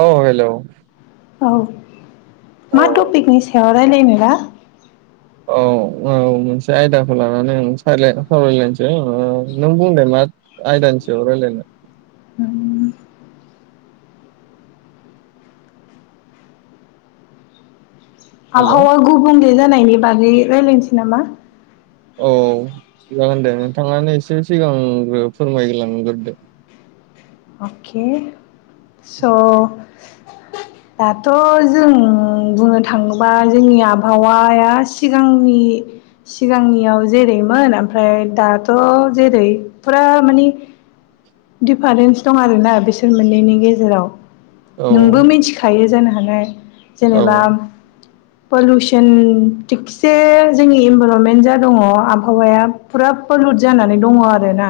अ hello औ औ मा टपिकनि सायाव रायलायनोबा? औ औ मोनसे आयदाखौ लानानै आं सायलाय सावरायलायनोसै नों बुंदों दे मा आयदानि सायाव रायलायनो। उम हेलौ आबहावा गुबुंले जानायनि बागै रायलायनोसै नामा? औ जागोन दे नोंथाङानो एसे सिगांग्रो फोरमायलांगोरदो। अके स' दाथ' जों बुंनो थाङोबा जोंनि आबहावाया सिगांनि सिगांनियाव जेरैमोन आमफ्राय दाथ' जेरै फुरा मानि दिफारेन्स दं आरो ना बिसोर मोननैनि गेजेराव। औ नोंबो मिथिखायो जानो हानाय। औ जेनेबा पोलुसोन थिकसे जोंनि इनभारनमेन्ट जा दङ' आबहावाया फुरा फोर [unintelligible] जानानै दङ' आरो ना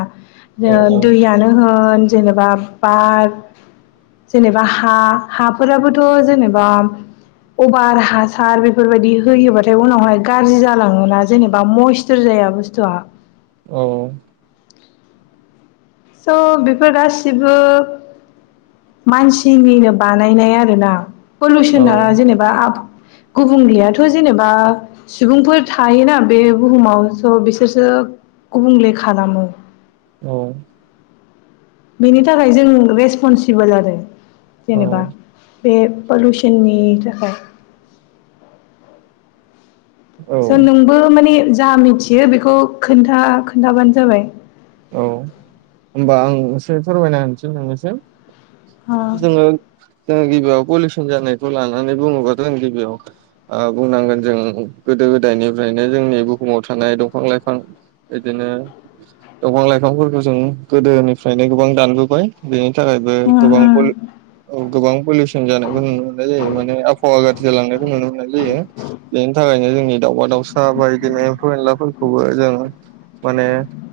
औ ओ दैयानो होन जेनेबा बार जेनेबा हा, हाफोराबोथ' जेनेबा अभार हासार बेफोरबायदि होयोबाथाय उनावहाय गाज्रि जालाङोना जेनेबा मइस्टर जा या बुस्थुवा औ। स' बेफोर गासिबो मानसिनिनो बानायनाय आरो ना। औ पलुसना जेनेबा आ गुबुंलेयाथ' जेनेबा सुबुंफोर थायो ना बे बुहुमाव स' बिसोरसो गुबुंले खालामो। औ। बेनि थाखाय जों रेसपनसिबोल आरो औ जेनेबा। बे पलुसननि थाखाय। औ स' नोंबो माने जा मिथियो बेखौ खोनथा खोन्थाबानो जाबाय। औ होमबा आं एसे फोरमायना होनसै नोंनिसिम। अ जोङो जोङो गिबियाव पलिउसन जानायखौ लानानै बुङोबाथ' जों गिबियाव ओ बुंनांगोन जों गोदो गोदायनिफ्रायनो जोंनि बुहुमाव थानाय दंफां-लाइफां बिदि नो दंफां-लाइफांफोरखौ जों गोदोनिफ्रायनो गोबां दानबोबाय बे नि थाखायबो गोबां उम पलि गोबां पलिउसन जानायखौ नुनो मोननाय जायो, माने आबहावा गा ज्रि जालांनायखौ नुनो मोननाय जायो। बेनि थाखायनो जोंनि दाउमा-दाउसा बाय बिदिनो एम्फौ एनलाफोरखौबो जों माने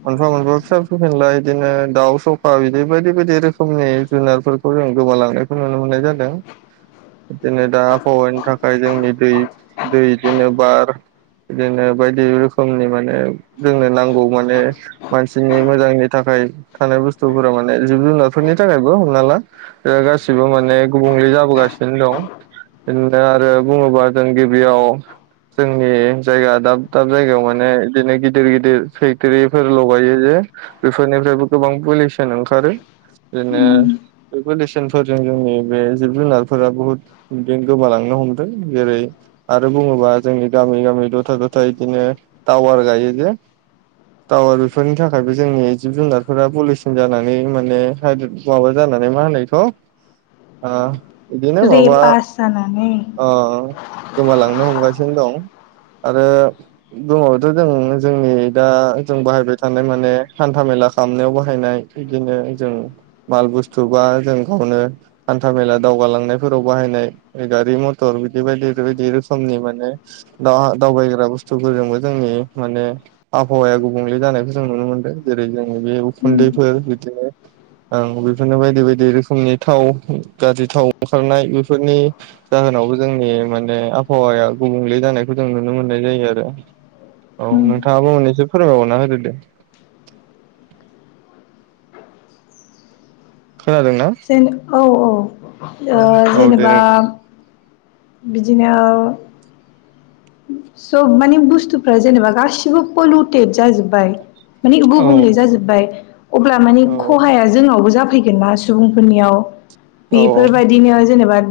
मोनफा-मोनफा फिसा-फेनला बिदिनो दाउ सखा बिदि बायदि बायदि रोखोमनि जुनारफोरखौ जों गोमालांनायखौ नुनो मोननाय जादों। बिदिनो दा आबहावानि थाखाय जोंनि दै दै बिदिनो बार, बिदिनो बायदि रोखोमनि माने जोंनो नांगौ माने मानसिनि मोजांनि थाखाय थानाय बुस्थुफोरा माने जिब-जुनारफोरनि थाखायबो हमना ला गासिबो माने गुबुंले जाबोगासिनो दं। बिदिनो आरो बुङोबा जों गिबियाव जोंनि जायगा दाब-दाब जायगायाव माने बिदिनो गिदिर गिदिर फेक्टरिफोर लगायो जे, बेफोरनिफ्रायबो गोबां पलिसन ओंखारो उम बिदिनो बे पलिउसनफोरजों जोंनि बे जिब-जुनारफोरा बुहुद बिदि गोमालांनो हमदों जेरै- आरो बुङोबा जोंनि गामि-गामि दथा-थथा बिदिनो टावार गायो जे [inaudible] टावार बेफोरनि थाखायबो जोंनि जिब-जुनारफोरा पलिसिन जानानै माने हाइद्रिद माबा जानानै मा होनो बेखौ आ बिदिनो रे माबा पास जानानै आ गोमालां नो हमगासिनो दं। आरो गोमाबाथ' जों जोंनि दा जों बाहायबाय थानाय माने हान्था-मेला खालामनायाव बाहायनाय बिदिनो जों माल बुस्थु बा जों गावनो हान्था-मेला दावगालांनायफोराव बाहायनाय गारि-मथर बिदि बायदि बायदि बै समनि माने दा दावबायग्रा बसथुफोरजोंबो जोंनि माने आबहावाया गुबुं ले जानायखौ जों नुनो मोन्दों। जेरै जों बे उम उखुन्दैफोर बिदिनो आं बेफोरनो बायदि बायदि रोखोमनि थाव गाज्रि थाव ओंखारनाय बेफोरनि जाहोन नावबो जोंनि माने आबहावाया गुबुंले जानायखौ जों नुनो मोननाय जायो आरो। औ उम नोंथाङाबो मोननैसो फोरमबायबावना होदोदे खोनादोंना जेन औ औ जेनेबा बिदिनो सब माने बुस्थुफ्रा जेनेबा गासिबो पलुटेद जाजोब्बाय मानि गुबुंले औ जाजोबबाय, अब्ला माने औ खहाया जोंनावबो जा फैगोना सुबुंफोरनियाव औ बेफोरबायदिनो जेनेबा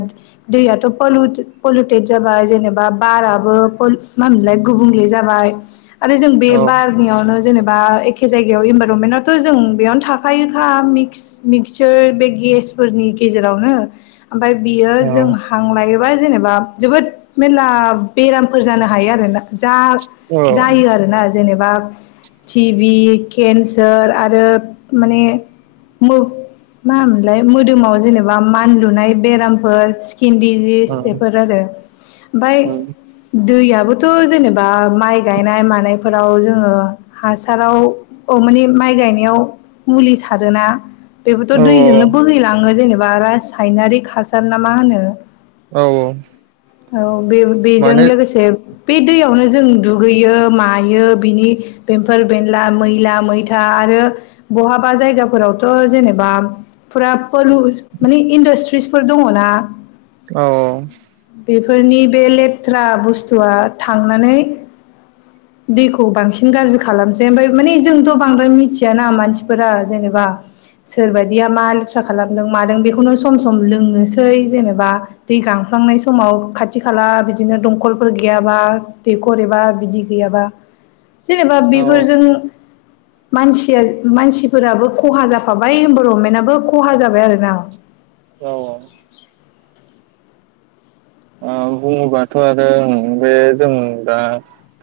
दैयाथ' पलिउटेट जाबाय जेनेबा बारा ओ पलु मा होनोमोनलाय गुबुंले जाबाय आरो जों बे औ बारनियावनो जेनेबा एखे जायगायाव इनभाइरनमेन्टआवथ' जों बेयावनो थाखायोखा मिक्सचार बे गेसफोरनि गेजेरावनो ओमफफ्राय बियो जों हां लायोबा जेनेबा जोबोद मैला बेरामफोर जानो हायो आरोना जा जायो आरोना जेनेबा टिभि केन्सार आरो माने मो मा होनोमोनलाय मोदोमाव जेनेबा मानलुनाय बेरामफोर स्किन डिजिस बेफोर आरो ओमफ्राय दैयाबोथ' जेनेबा माइ गायनाय मानायफोराव जोङो हासाराव माने माइ गायनायाव मुलि सारोना औ बेबोथ' दैजोंनो बोहैलाङो जेनेबा रासायनारि हासार ना मा होनो औ औ औ बे बेजों माने लोगोसे बे दैयावनो जों दुगैयो मायो बिनि बेमफोर बेनला मैला मैथा आरो बहाबा जायगाफोरावथ' जेनेबा फुरा पलु माने इदारट्रि फोर दङना औ बेफोरनि बे लेथ्रा बुस्थुआ थांनानै दैखौ बांसिन गाज्रि खालामसै ओमफ्राय माने जोंथ' बांद्राय मिथियाना मानसिफोरा जेनेबा सोरबदिया मा लेथ्रा खालामदों मादों बेखौनो सम सम लोंनोसै जेनेबा दै गां गांनाय समाव खाथि खाला बिदि बिदिनो दंखलफोर गैयाबा दैखर एबा बिदि गैयाबा जेनेबा औ बेफोरजों मानसिया मानसिफोराबो खहा जाफाबाय इमभाइरमेन्टआबो खहा जाबाय आरो ना औ औ ओ बुङोबाथ' आरो बे जों दा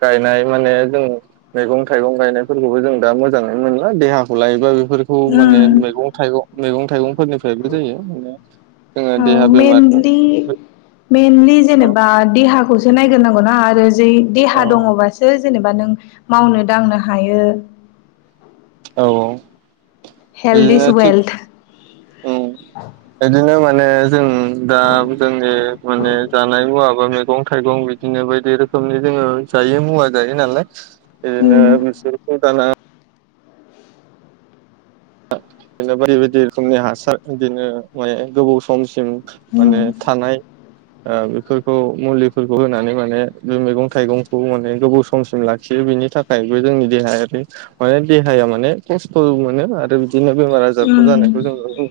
गायनाय माने जों मैगं थाइगं गायनायफोरखौबो जों दा मोजाङै मोनला देहाखौ लायोब्लाबो बेफोरखौ माने उम मैगं थाइगं मैगं थाइगंफोरनिफ्रायबो जायो माने जोङो औ देहा बेमार मेनलि मेनलि औ जेनेबा देहाखौसो नायग्रोनांगौना आरो जै औ देहा दङबासो जेनेबा नों मावनो दांनो हायो औ औ हेल्थ इज वेल्थ ओं बिदिनो माने जों दा जोंनि माने जानाय मुवा मैगं थाइगं बिदिनो बायदि रोखोमनि जोङो जायो मुवा जायो उम नालाय [unintelligible] बिदिनो बायदि बायदि रोखोमनि हासार बिदिनो माने गोबाव सम माने उम थानाय ओ बेफोरखौ मुलिफोरखौ होनानै माने बे मैगं थाइगंखौ माने गोबाव समसिम लाखियो बिनि थाखायबो जोंनि देहायारि माने देहाया माने खस्थ' मोनो आरो बिदिनो बेमार आजारखौ उम जानायखौ जों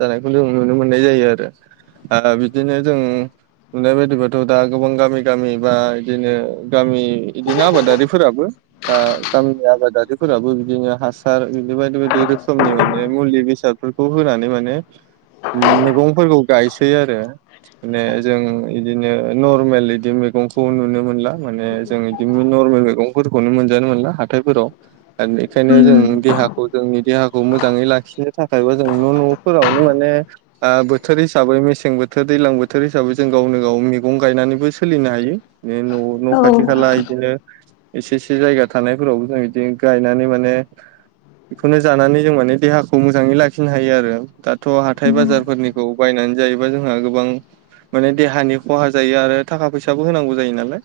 जानायखौ जों नुनो मोननाय जायो आरो आ बिदिनो जों मोननाय बायदिबाथ' दा गोबां गामि गामि बा बिदिनो गामि इदिनो आबादारिफोराबो दा गामिनि आबादारिफोराबो बिदिनो हासार बिदि बायदि बायदि रोखोम रोखोमनि माने मुलि बेसादफोरखौ होनानै माने मैगंफोरखौ गायसै आरो माने जों इदिनो नर्मेल बिदि मैगंखौ नुनो मोनला माने जों बिदिनो नरमेल मैगंफोरखौनो मोनजानो मोनला हाथायफोराव आरो बेखायनो जों उम देहाखौ जोंनि देहाखौ मोजाङै लाखिनो थाखायबा जों न' न'फोरावनो माने ओ बोथोर हिसाबै मेसें बोथोर दैज्लां बोथोर हिसाबै जों गावनो गाव मैगं गायनानैबो सोलिनो हायो न'आव न' औ खाथि खाला बिदिनो एसे एसे जायगा थानायफोरावबो जों बिदि गायनानै माने बेखौनो जानानै जों माने देहाखौ मोजाङै लाखिनो हायो आरो दाथ हाथाय उम बाजारफोरनिखौ बायनानै जायोबा जोंहा गोबां माने देहानि खहा जायो आरो थाखा फैसाबो होनांगौ जायो नालाय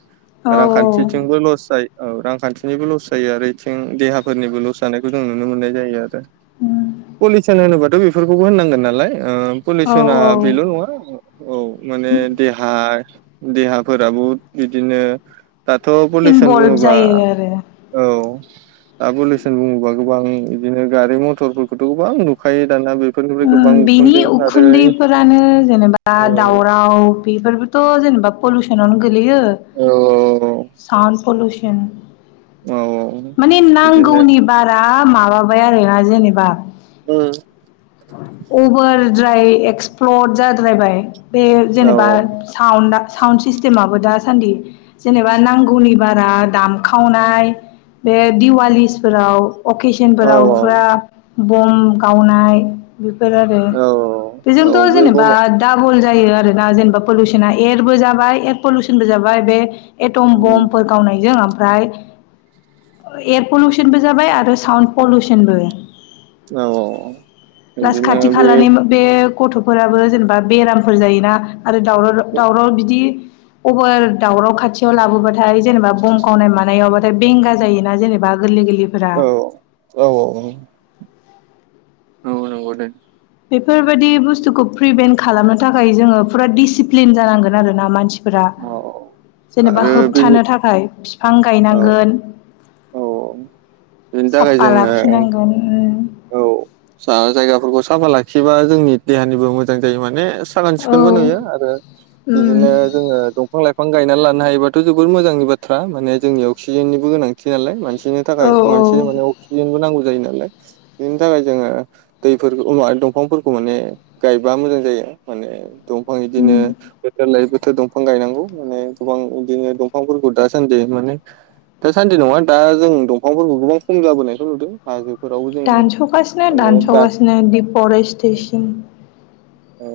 औ रांखान्थिथिंबो लस जायो औ रांखान्थिनिबो लस जायो आरो बेथिं देहाफोरनिबो लस जानायखौ जों नुनो मोननाय जायो आरो पलिउसन होनोबाथ बेफोरखौबो होननांगोन नालाय औ पलिउसना बेल औ नङा औ माने देहा देहाफोराबो बिदिनो दाथ पलिसन इनभल्भ बुङोबा जायो आरो औ पुलिसनि बुङोबा गोबां बिदिनो गारि मथरफोरखौथ गोबां नुखायो दाना बे बेनि उखुन्दैफोरानो जेनेबा औ दावराव बेफोरबोथ जेनेबा पलुसनावनो गो लैयो औ साउन पलुसन औ माने बिदिनो नांगौनि बारा माबाबाय आरोना जेनेबा अम अभारद्राय एक्सप्लर जाद्रायबाय बे औ जेनेबा साउन्डआ साउन्ड सिस्टेमाबो दासान्दि जेनेबा नांगौनि बारा दामखावनाय बे दिवालिसफोराव औ अकेसनफोराव फुरा बम गावनाय बेफोर आरो औ औ बेजोंथ बे जेनेबा गमा दाबल जायो आरोना जेनेबा पलुसना एयारबो जाबाय एयार पलिउसनबो जाबाय बे एटम बमफोर गावनायजों ओ मफ्राय एयार पलुसनबो जाबाय आरो साउन्ड पलिउसनबो औ प्लास बिदिनो खाथि बे खालानि बे गथ'फोराबो जेनेबा बेरामफोर जायोना आरो दावराव-दावराव बिदि अबार दावराव खाथियाव लाबोबाथाय जेनेबा बम गावनाय मानायावबाथाय बेंगा जायोना जेनेबा गोरलै-गोरलै औ औ औ औ नंगौ दे बेफोरबायदि बुस्थुखौ प्रिभेन्ट खालामनो थाखाय जोंङो फुरा डिसिप्लिन जानांगोन आरो ना मानसि फोरा औ औ जेनेबा आरो बेनि होबथानो थाखाय बिफां औ गायनांगोन बिनि थाखाय साफा जोंङो लाखिनांगोन औ जा-जायगाफोरखौ साफा लाखिबा जोंनि देहानिबो मोजां जायो माने साखोन औ सिखोनबो नुयो आरो उम बिदिनो जोंङो दंफां लाइ फां गायनानै लानो हायोबाथ जबोर मोजांनि बाथ्रा माने जोंनि अक्सिजेननिबो गोनांथि नालाय मानसिनि थाखाय औ औ मानसि माने अक्सिजेनबो नांगौ जायो नालाय बिनि थाखाय जोंङो दैफोरखौ उनावहाय दंफांफोरखौ माने गायबा मोजां जायो। माने दंफां बिदिनो उम बोथोर लायो बो थोर दंफां गायनांगौ माने गोबां बिदिनो दंफांफोरखौ दासान्दि माने दा सान्दि नङा दा जों दंफांफोरखौ गोबां खम जाबोनायथ नुदों मा दानस'गासिनो दान'सगासिनो दिफरेस्टेसन औ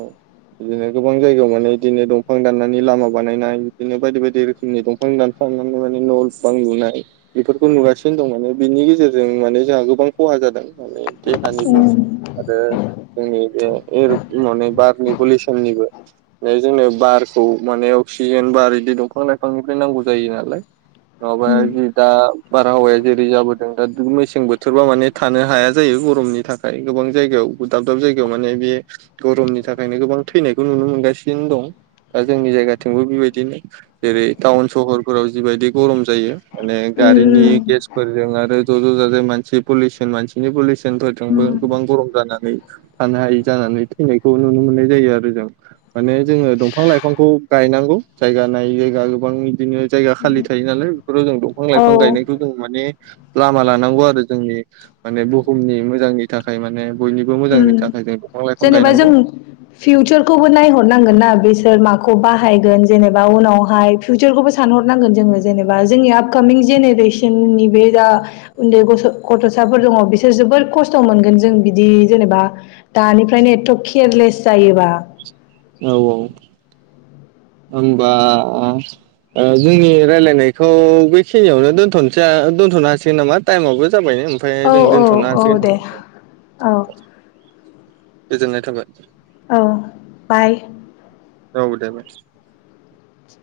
बिदिनो गोबां जायगायाव माने बिदिनो दंफां दाननानै लामा बानायनाय बिदिनो बायदि बायदि रोखोमनि दंफां दानफा यनाय न'बां लुनाय बेफोरखौ नुासिनो दं माने बिनि गेजेरजों माने जोंहा गोबां खहा जा दों माने देहानिबो आरो जोंनि बे माने बारनि पलिउसननिबो बे जोंङो बारखौ माने अक्सिजेन बार बिदि दंफां लाइफांनिफ्राय नांगौ जायो नालाय नङाबा जि दा बारहावाया जेरै जाबोदों दा मेसें बोथोरबा माने थानो हाया जायो गरमनि थाखाय गोबां जायगायाव दाब दाब जायगायाव माने बे गरमनि थाखायनो गोबां थैनायखौ नुनो मोनगासिनो दं। दा जोंनि जायगाथिंबो बेबायदिनो जेरै टाउन सहरफोराव जिबायदि गरम जायो माने गारिनि गेसफोरजों आरो ज' ज' जाजाय मानसि पुलिसन मानसिनि पलि सनफोरजोंबो गोबां गरम जानानै थानो हायि जानानै फैनायखौ नुनो मोननाय जायो आरो जों माने जोंङो दंफां लाइफांखौ गायनांगौ जायगा नायै जायगा गोबां बिदिनो जायगा खालि थायो नालाय फोराव जों दंफां औ लाइफां गायनायखौ जों माने लामा लानांगौ आरो जोंनि माने बुहुमनि मोजांनि थाखाय माने बयनिबो मोजांनि उम थाखाय गाय बिफां लाय जेनेबा जों फिउचारखौबो नायहरनांगोन ना बे‌ सोर माखौ बाहायगोन जेनेबा उनावहाय फिउचारखौबो सानहरनांगोन जोंङो जेनेबा जोंनि आपकामिं जेनेरेसननि बे जा उन्दै गथ' गथ'साफोर दङ बिसोर जोबोर खस्थ' मोनगोन जों बिदि जेनेबा दानिफ्रायनो एथ' केयारलेस जायोबा औ औ होनबा ओ जोंनि रायलायनायखौ बेखिनियावनो दोनथ'नसा दोनथ'नो हासिगोन नामा टाइमआबो जाबायनो ओमफाय औ जों औ दोनथ'नो हासैन औ [inaudible] दे औ गोजोननाय थाबाय। औ बाय औ दे बाय।